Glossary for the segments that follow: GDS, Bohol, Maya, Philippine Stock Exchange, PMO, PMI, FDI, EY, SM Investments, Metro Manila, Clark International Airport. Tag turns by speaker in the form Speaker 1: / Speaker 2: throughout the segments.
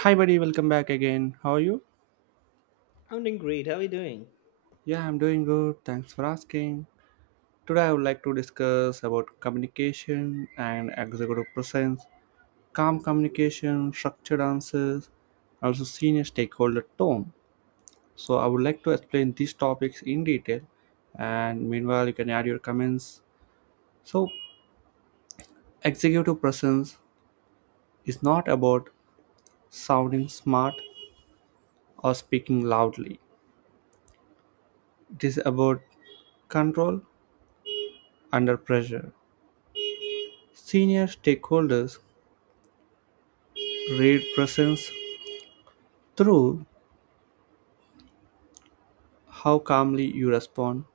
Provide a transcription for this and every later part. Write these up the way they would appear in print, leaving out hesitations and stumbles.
Speaker 1: Hi, buddy, welcome back again. How are you?
Speaker 2: I'm doing great. How are you doing?
Speaker 1: Yeah, I'm doing good. Thanks for asking. Today, I would like to discuss about communication and executive presence, calm communication, structured answers, also senior stakeholder tone. So, I would like to explain these topics in detail, and meanwhile, you can add your comments. So, executive presence is not about sounding smart or speaking loudly, it is about control under pressure. Senior stakeholders read presence through how calmly you respond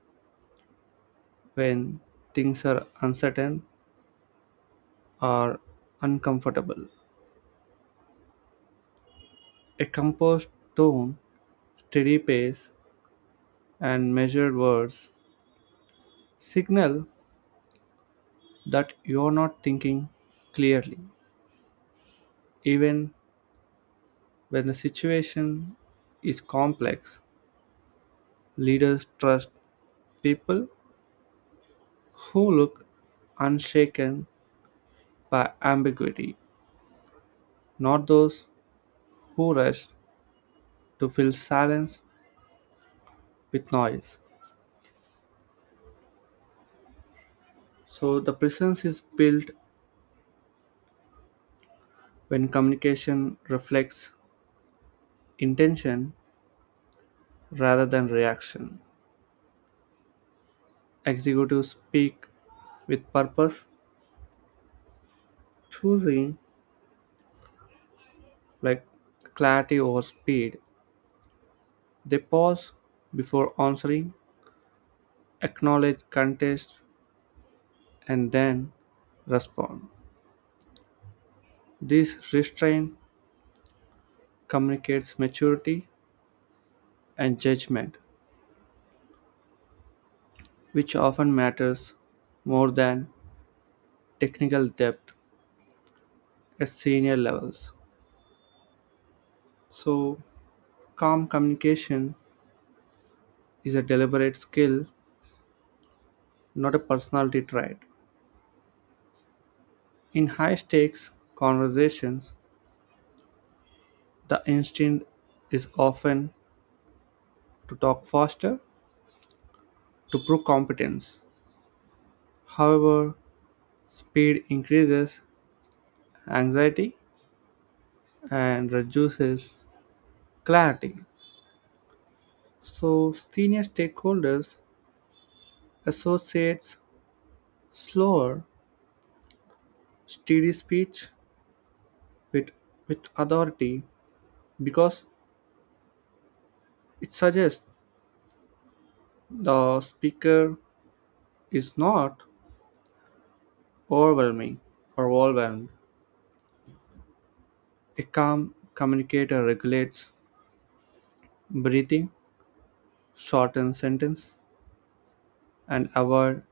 Speaker 1: when things are uncertain or uncomfortable. A composed tone, steady pace, and measured words signal that you are not thinking clearly. Even when the situation is complex, leaders trust people who look unshaken by ambiguity, not those who rush to fill silence with noise. So the presence is built when communication reflects intention rather than reaction. Executives speak with purpose, choosing like clarity over speed. They pause before answering, acknowledge contest, and then respond. This restraint communicates maturity and judgment, which often matters more than technical depth at senior levels. So, calm communication is a deliberate skill, not a personality trait. In high stakes conversations, the instinct is often to talk faster to prove competence. However, speed increases anxiety and reduces clarity. So, senior stakeholders associates slower, steady speech with, with authority because it suggests the speaker is not overwhelming or overwhelmed. A calm communicator regulates breathing, shortens sentence, and avoid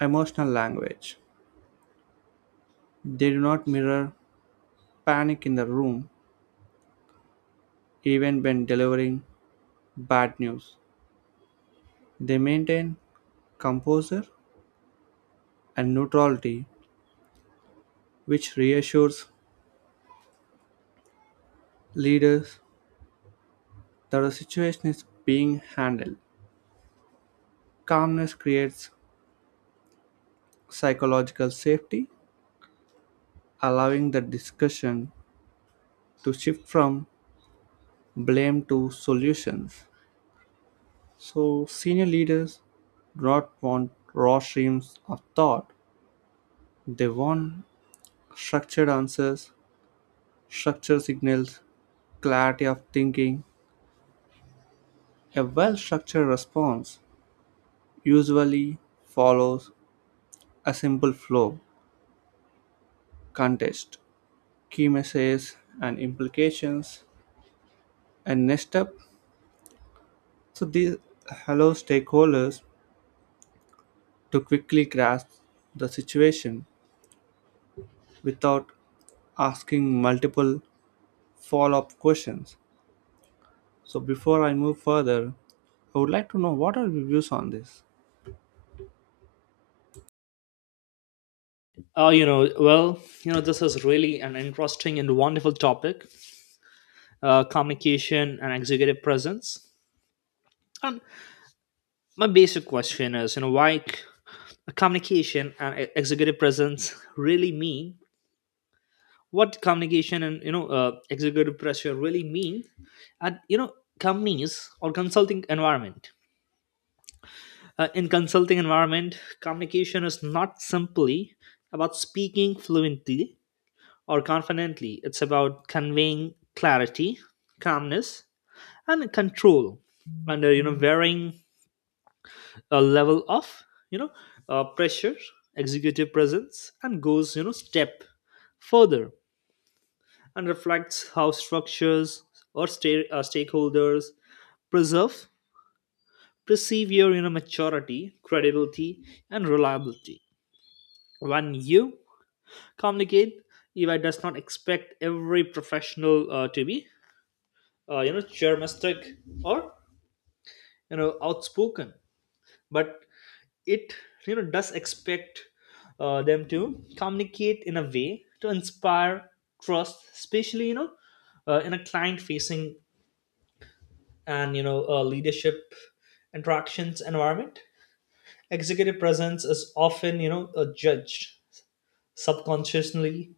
Speaker 1: emotional language. They do not mirror panic in the room even when delivering bad news. They maintain composure and neutrality, which reassures leaders that the situation is being handled. Calmness creates psychological safety, allowing the discussion to shift from blame to solutions. So, senior leaders do not want raw streams of thought, they want structured answers, structured signals, clarity of thinking. A well structured response usually follows a simple flow, context, key messages, and implications. And next up, so these allow stakeholders to quickly grasp the situation without asking multiple follow up questions. So, before I move further, I would like to know what are your views on this?
Speaker 2: This is really an interesting and wonderful topic, communication and executive presence. And my basic question is, communication and executive presence really mean? What communication and executive pressure really mean at companies or consulting environment? In consulting environment, communication is not simply about speaking fluently or confidently. It's about conveying clarity, calmness, and control under varying a level of you know pressure, executive presence, and goes step further and reflects how stakeholders preserve perceive your maturity, credibility, and reliability when you communicate. Eva does not expect every professional to be charmistic or outspoken, but it does expect them to communicate in a way to inspire trust, especially in a client facing and leadership interactions environment. Executive presence is often judged subconsciously.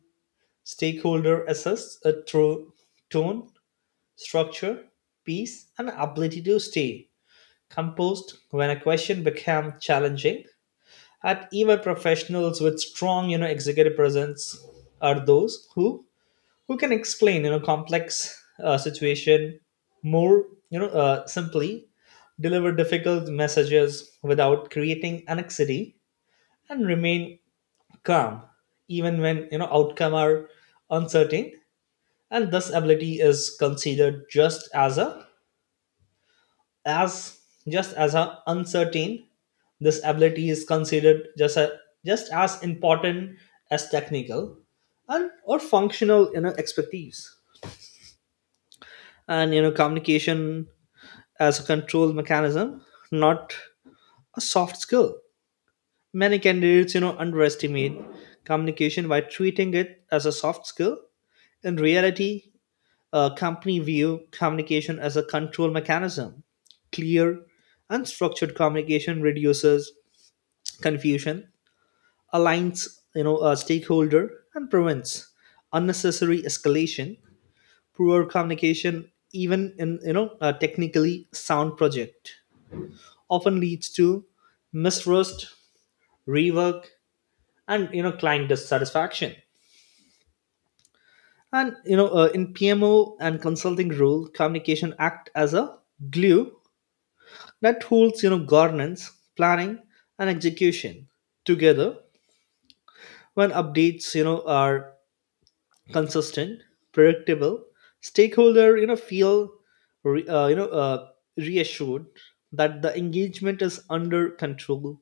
Speaker 2: Stakeholder assess through tone, structure, peace, and ability to stay composed when a question became challenging. And even professionals with strong executive presence are those who can explain complex situation more simply, deliver difficult messages without creating anxiety, and remain calm even when outcome are uncertain. And this ability is considered as just as a uncertain this ability is considered just as important as technical and or functional expertise. And communication as a control mechanism, not a soft skill. Many candidates underestimate communication by treating it as a soft skill. In reality, a company view communication as a control mechanism. Clear and structured communication reduces confusion, aligns a stakeholder, and prevents unnecessary escalation. Poor communication, even in a technically sound project, often leads to mistrust, rework, and client dissatisfaction. And in PMO and consulting role, communication act as a glue that holds governance, planning, and execution together. When updates are consistent, predictable, stakeholder feel re- uh, you know uh, reassured that the engagement is under control.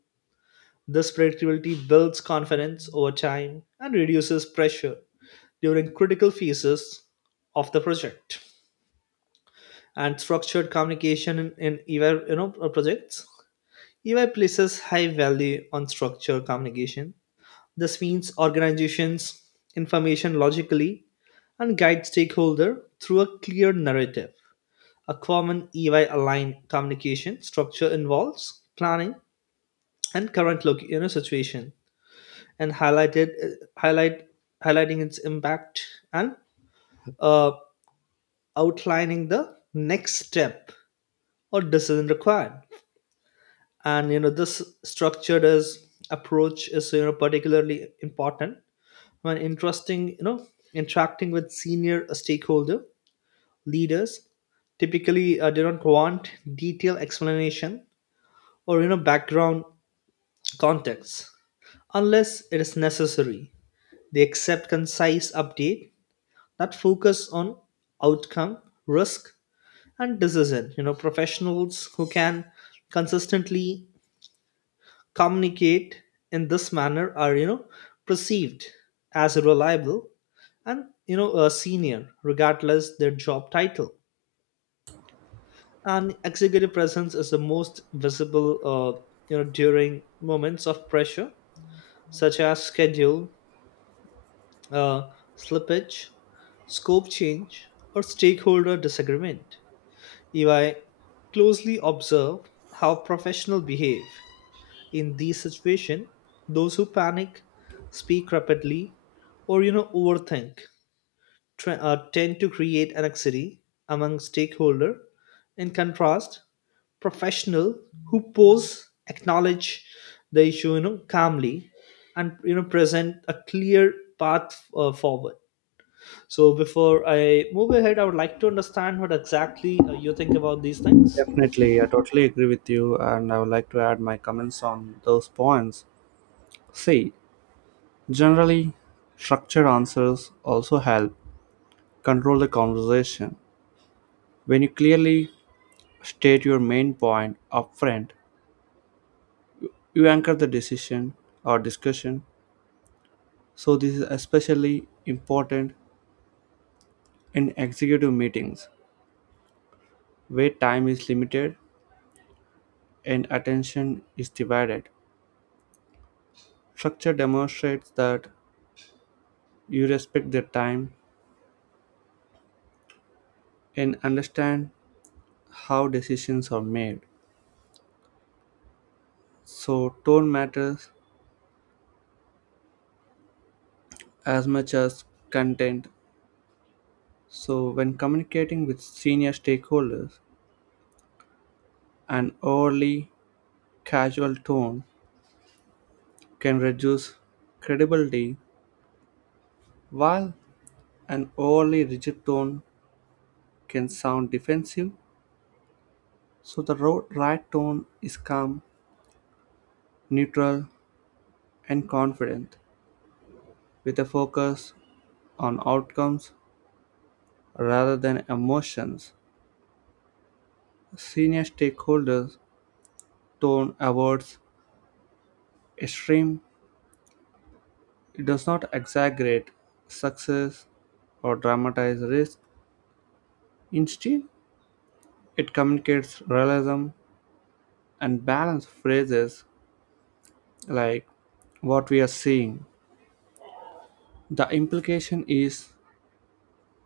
Speaker 2: This predictability builds confidence over time and reduces pressure during critical phases of the project. And structured communication in EY projects. EY places high value on structured communication. This means organizations information logically and guide stakeholder through a clear narrative. A common EY aligned communication structure involves planning and current loc- you know, situation and highlighted highlight highlighting its impact and uh, outlining the next step or decision required. And this structured as approach is particularly important, an interesting interacting with senior stakeholder. Leaders typically do not want detailed explanation or background context unless it is necessary. They accept concise update that focus on outcome, risk, and decision. Professionals who can consistently communicate in this manner are perceived as reliable and a senior regardless their job title. And executive presence is the most visible during moments of pressure such as schedule uh, slippage, scope change, or stakeholder disagreement. If I closely observe how professionals behave in these situations, those who panic, speak rapidly, or overthink tend to create anxiety among stakeholder. In contrast, professional who pose, acknowledge the issue calmly, and present a clear path forward. So before I move ahead, I would like to understand what exactly you think about these things.
Speaker 1: Definitely, I totally agree with you, and I would like to add my comments on those points. See, generally, structured answers also help control the conversation. When you clearly state your main point upfront, you anchor the decision or discussion. So, this is especially important in executive meetings, where time is limited and attention is divided, structure demonstrates that you respect their time and understand how decisions are made. So, tone matters as much as content. So, when communicating with senior stakeholders, an overly casual tone can reduce credibility, while an overly rigid tone can sound defensive. So the right tone is calm, neutral, and confident, with a focus on outcomes rather than emotions. Senior stakeholders' tone avoids extreme. It does not exaggerate success or dramatize risk. Instead, it communicates realism and balance phrases like what we are seeing. The implication is,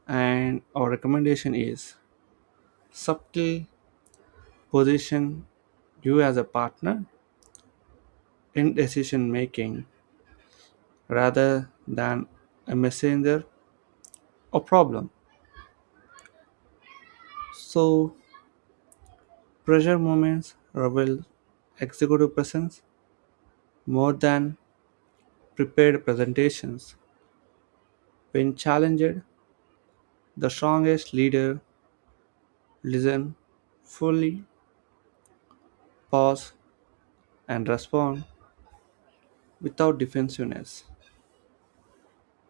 Speaker 1: and our recommendation is, subtle position you as a partner in decision making rather than a messenger or problem. So, pressure moments reveal executive presence more than prepared presentations. When challenged, the strongest leader listen fully, pause, and respond without defensiveness.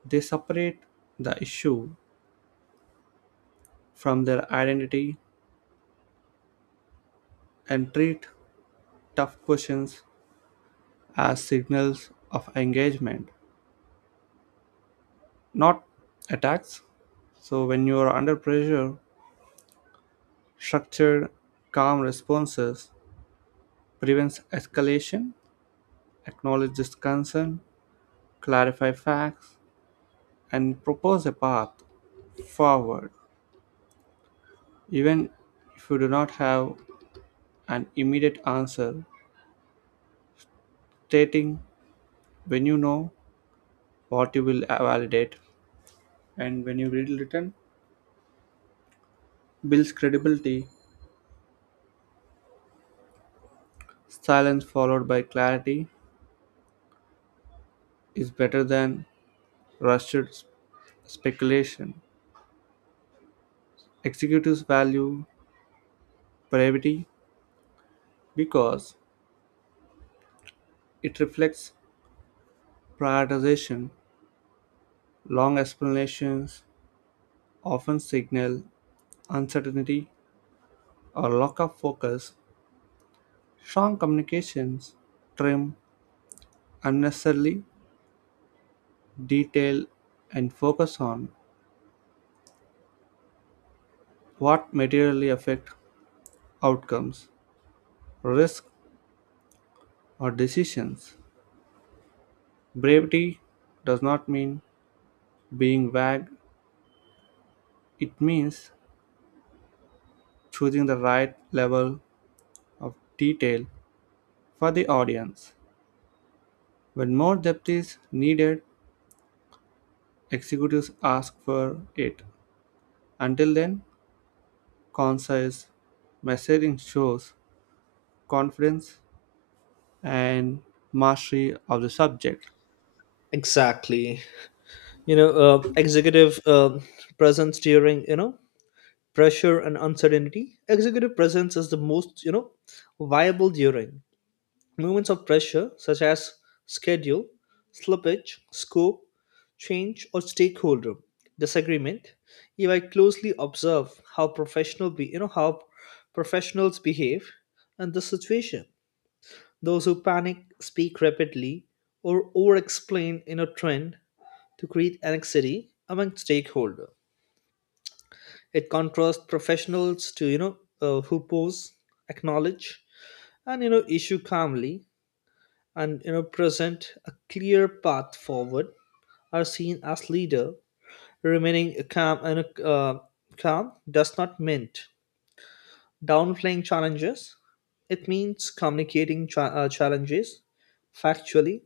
Speaker 1: They separate the issue from their identity and treat tough questions as signals of engagement, not attacks. So when you are under pressure, structured, calm responses prevents escalation, acknowledges concern, clarify facts, and propose a path forward. Even if you do not have an immediate answer, stating when you know what you will validate and when you read written builds credibility. Silence followed by clarity is better than rushed speculation. Executives value brevity because it reflects prioritization. Long explanations often signal uncertainty or lack of focus. Strong communications trim unnecessarily detail and focus on what materially affect outcomes, risk, or decisions. Brevity does not mean being vague, it means choosing the right level of detail for the audience. When more depth is needed, executives ask for it. Until then, concise messaging shows confidence and mastery of the subject.
Speaker 2: Exactly, executive presence during pressure and uncertainty. Executive presence is the most viable during moments of pressure such as schedule slippage, scope change, or stakeholder disagreement. If I closely observe how professional be you know how professionals behave in this situation, those who panic, speak rapidly, or over explain in a trend to create anxiety among stakeholders. It contrasts professionals to who pose, acknowledge, and issue calmly, and present a clear path forward. Are seen as leader, remaining calm. And calm does not mean downplaying challenges. It means communicating challenges factually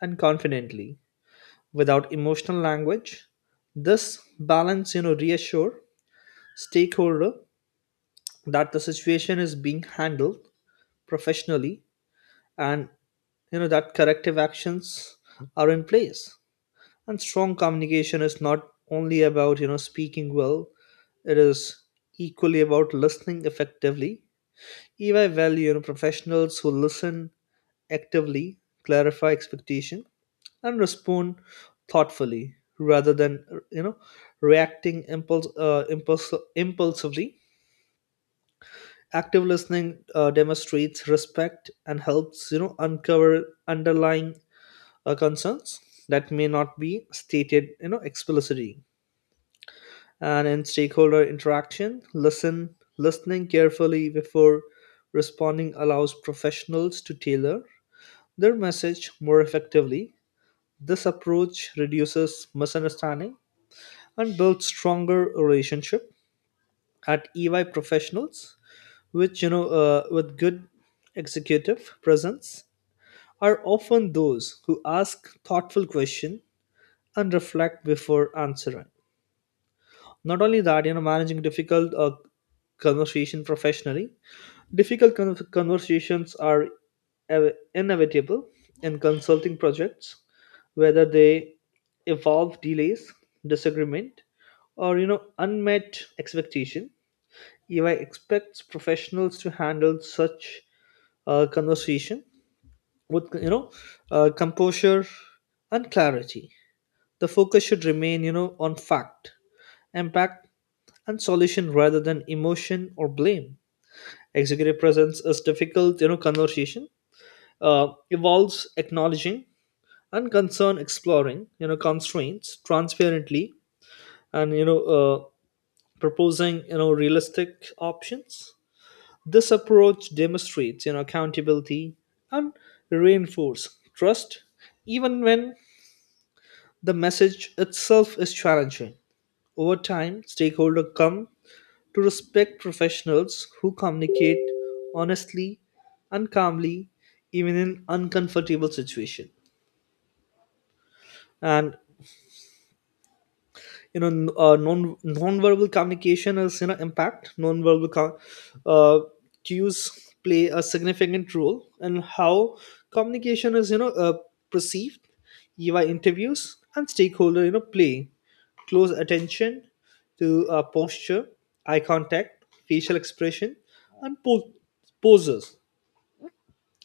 Speaker 2: and confidently without emotional language. This balance, reassure stakeholder that the situation is being handled professionally and that corrective actions are in place. And strong communication is not only about speaking well, it is equally about listening effectively. If value professionals who listen actively, clarify expectation, and respond thoughtfully rather than you know reacting impulse impulse impulsively. Active listening demonstrates respect and helps uncover underlying concerns that may not be stated explicitly. And in stakeholder interaction, listening carefully before responding allows professionals to tailor their message more effectively. This approach reduces misunderstanding and builds stronger relationship. At EY, professionals which with good executive presence are often those who ask thoughtful questions and reflect before answering. Not only that, managing difficult conversation professionally. Conversations are inevitable in consulting projects, whether they involve delays, disagreement, or unmet expectation. EY expects professionals to handle such conversation with composure and clarity. The focus should remain on fact, impact, and solution rather than emotion or blame. Executive presence is difficult conversation evolves acknowledging and concern, exploring constraints transparently and proposing realistic options. This approach demonstrates accountability and reinforce trust even when the message itself is challenging. Over time, stakeholders come to respect professionals who communicate honestly and calmly even in uncomfortable situations. And non-verbal communication is impact. Uh, Cues play a significant role in how communication is perceived. Via interviews and stakeholder play close attention to posture, eye contact, facial expression, and poses.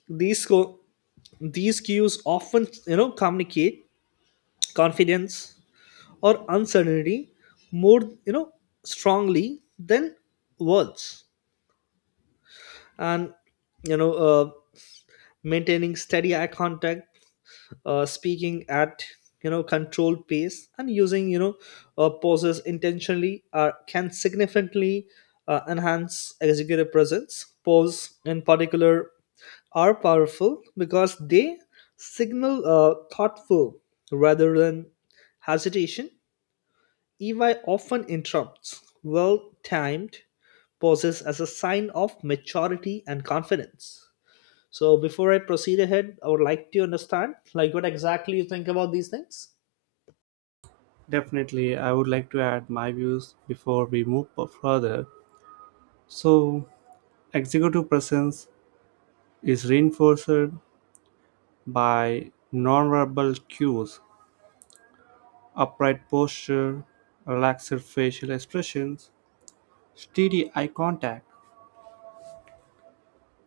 Speaker 2: these co- these cues often communicate confidence or uncertainty more strongly than words. And you know uh, maintaining steady eye contact, speaking at controlled pace, and using pauses intentionally can significantly enhance executive presence. Pause in particular are powerful because they signal thoughtful rather than hesitation. EY often interrupts well timed pauses as a sign of maturity and confidence. So, before I proceed ahead, I would like to understand like what exactly you think about these things.
Speaker 1: Definitely, I would like to add my views before we move further. So, executive presence is reinforced by nonverbal cues upright posture, relaxed facial expressions, steady eye contact,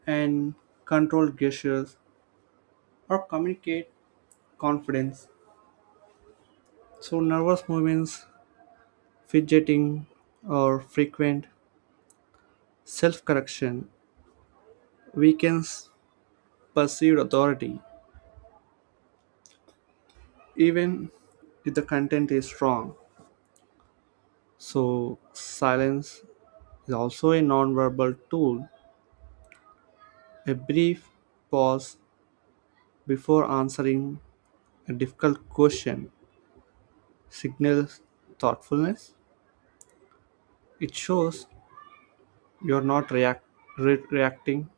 Speaker 1: and controlled gestures or communicate confidence. So, nervous movements, fidgeting, or frequent self correction weakens perceived authority, even if the content is wrong. So, silence is also a nonverbal tool. A brief pause before answering a difficult question signals thoughtfulness. It shows you're not react, re- reacting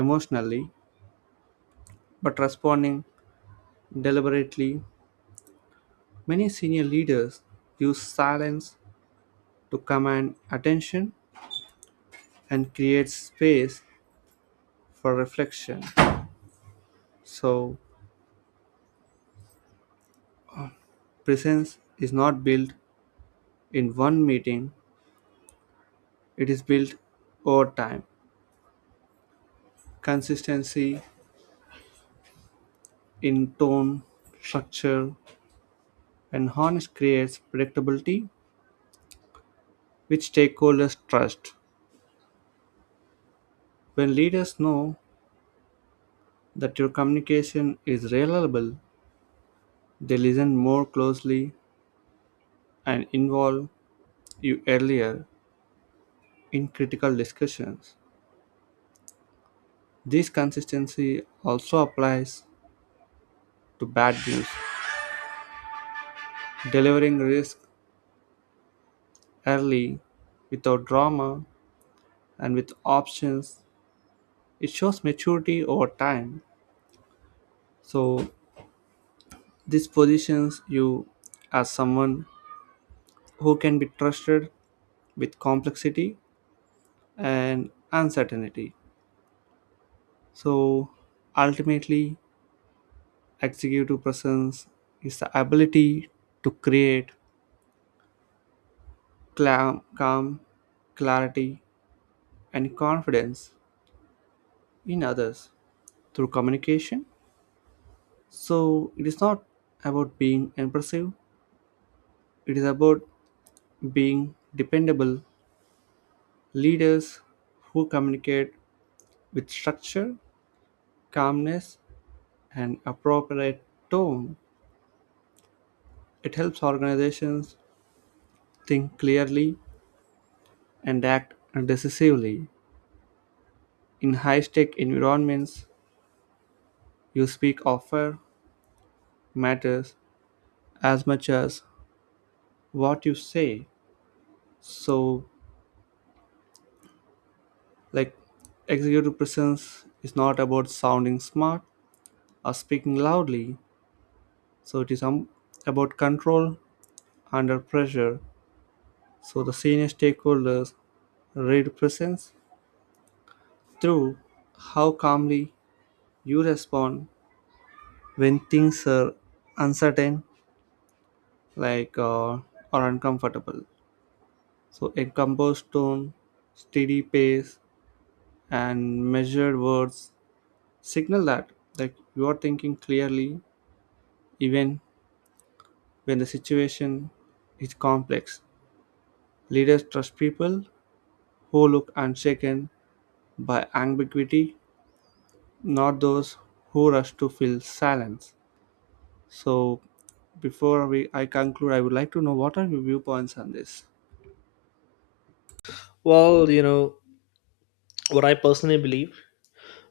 Speaker 1: emotionally but responding deliberately. Many senior leaders use silence to command attention and create space for reflection. So, presence is not built in one meeting, it is built over time. Consistency in tone, structure, and harness creates predictability which stakeholders trust. When leaders know that your communication is reliable, they listen more closely and involve you earlier in critical discussions. This consistency also applies to bad news. Delivering risk early without drama and with options, it shows maturity over time. So, this positions you as someone who can be trusted with complexity and uncertainty. So ultimately, executive presence is the ability to create calm, clarity, and confidence in others through communication. So it is not about being impressive, it is about being dependable leaders who communicate with structure, calmness, and appropriate tone. It helps organizations think clearly and act decisively. In high stake environments, you speak offer matters as much as what you say. So, like, executive presence is not about sounding smart or speaking loudly, so it is about control under pressure. So, the senior stakeholders read presence through how calmly you respond when things are uncertain like uh, or uncomfortable. So a composed tone, steady pace, and measured words signal that you are thinking clearly, even when the situation is complex. Leaders trust people who look unshaken by ambiguity, not those who rush to fill silence. So before we I conclude, I would like to know what are your viewpoints on this.
Speaker 2: Well, you know, what I personally believe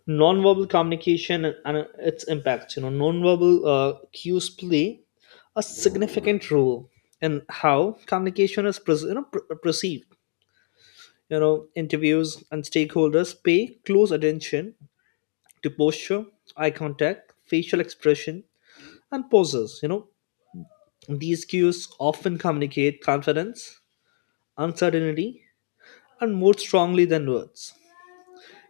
Speaker 2: nonverbal communication and its impacts, you know, nonverbal cues play a significant role in how communication is pres you know, pr- perceived. You know, interviews and stakeholders pay close attention to posture, eye contact, facial expression, and poses. You know, these cues often communicate confidence, uncertainty, and more strongly than words.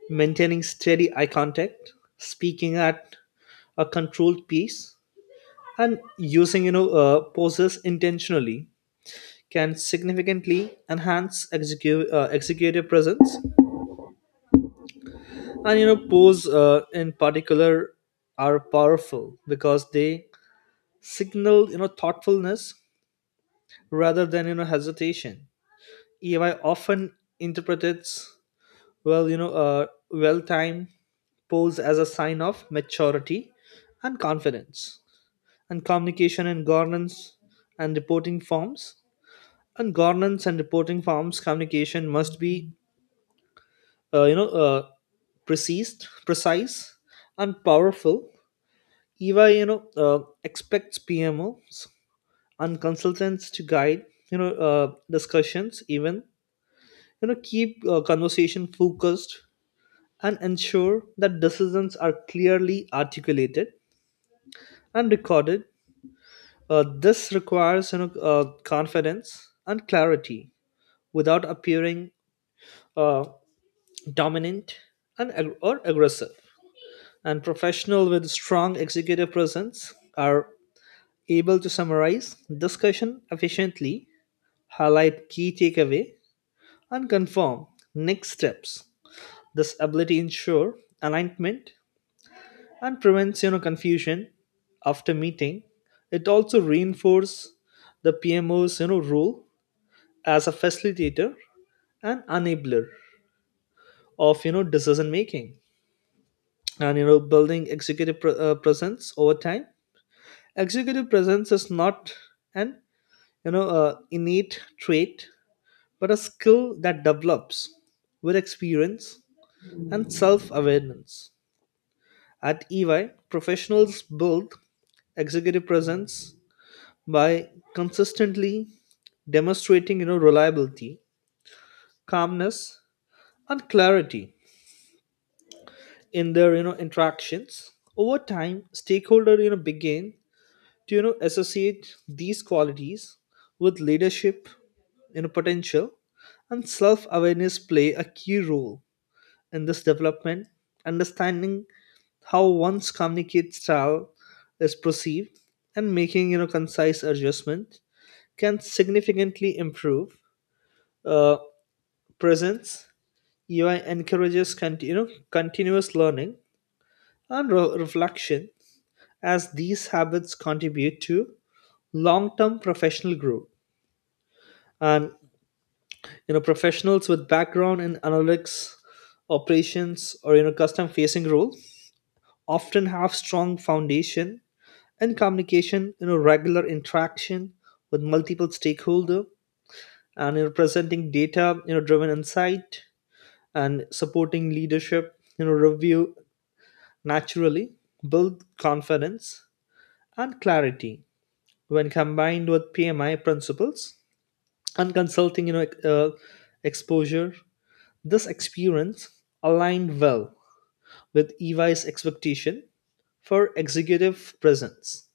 Speaker 2: Maintaining steady eye contact, speaking at a controlled pace, and using poses intentionally can significantly enhance executive presence. And you know, pose in particular are powerful because they signal thoughtfulness rather than hesitation. EY often interprets well-timed polls as a sign of maturity and confidence. And communication and governance and reporting forms. And governance and reporting forms communication must be, uh, you know, uh, precise, precise, and powerful. EY, expects PMOs and consultants to guide, discussions, even keep conversation focused and ensure that decisions are clearly articulated and recorded. This requires confidence and clarity without appearing uh, dominant or aggressive. And professional with strong executive presence are able to summarize discussion efficiently, highlight key takeaway, and confirm next steps. This ability ensure alignment and prevents confusion after meeting. It also reinforces the PMO's role as a facilitator and enabler of decision making. And building presence over time, executive presence is not an innate trait but a skill that develops with experience and self-awareness. At EY, professionals build executive presence by consistently demonstrating reliability, calmness, and clarity in their interactions. Over time, stakeholder begin to associate these qualities with leadership potential. And self-awareness play a key role in this development. Understanding how one's communicate style is perceived and making concise adjustment can significantly improve uh, presence. UI encourages continuous learning and reflection, as these habits contribute to long-term professional growth. And professionals with background in analytics, operations, or custom facing roles often have strong foundation in communication. Regular interaction with multiple stakeholder and presenting data driven insight and supporting leadership review naturally build confidence and clarity. When combined with PMI principles and consulting exposure, this experience aligned well with EY's expectation for executive presence.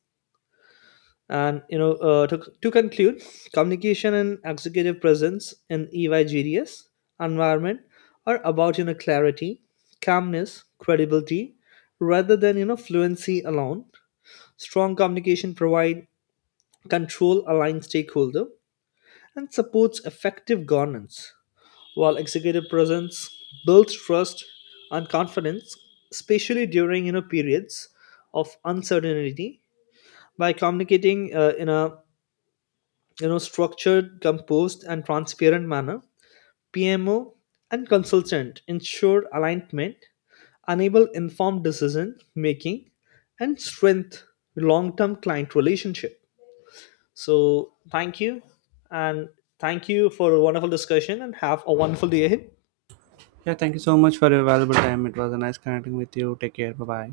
Speaker 2: And to conclude, communication and executive presence in EY GDS environment are about clarity, calmness, credibility, rather than fluency alone. Strong communication provides control, aligned stakeholder, and supports effective governance, while executive presence builds trust and confidence, especially during periods of uncertainty. By communicating in a structured, composed, and transparent manner, PMO and consultant ensure alignment, enable informed decision making, and strengthen long-term client relationship. So thank you, and thank you for a wonderful discussion, and have a wonderful day ahead.
Speaker 1: Yeah, thank you so much for your valuable time. It was a nice connecting with you. Take care. Bye bye.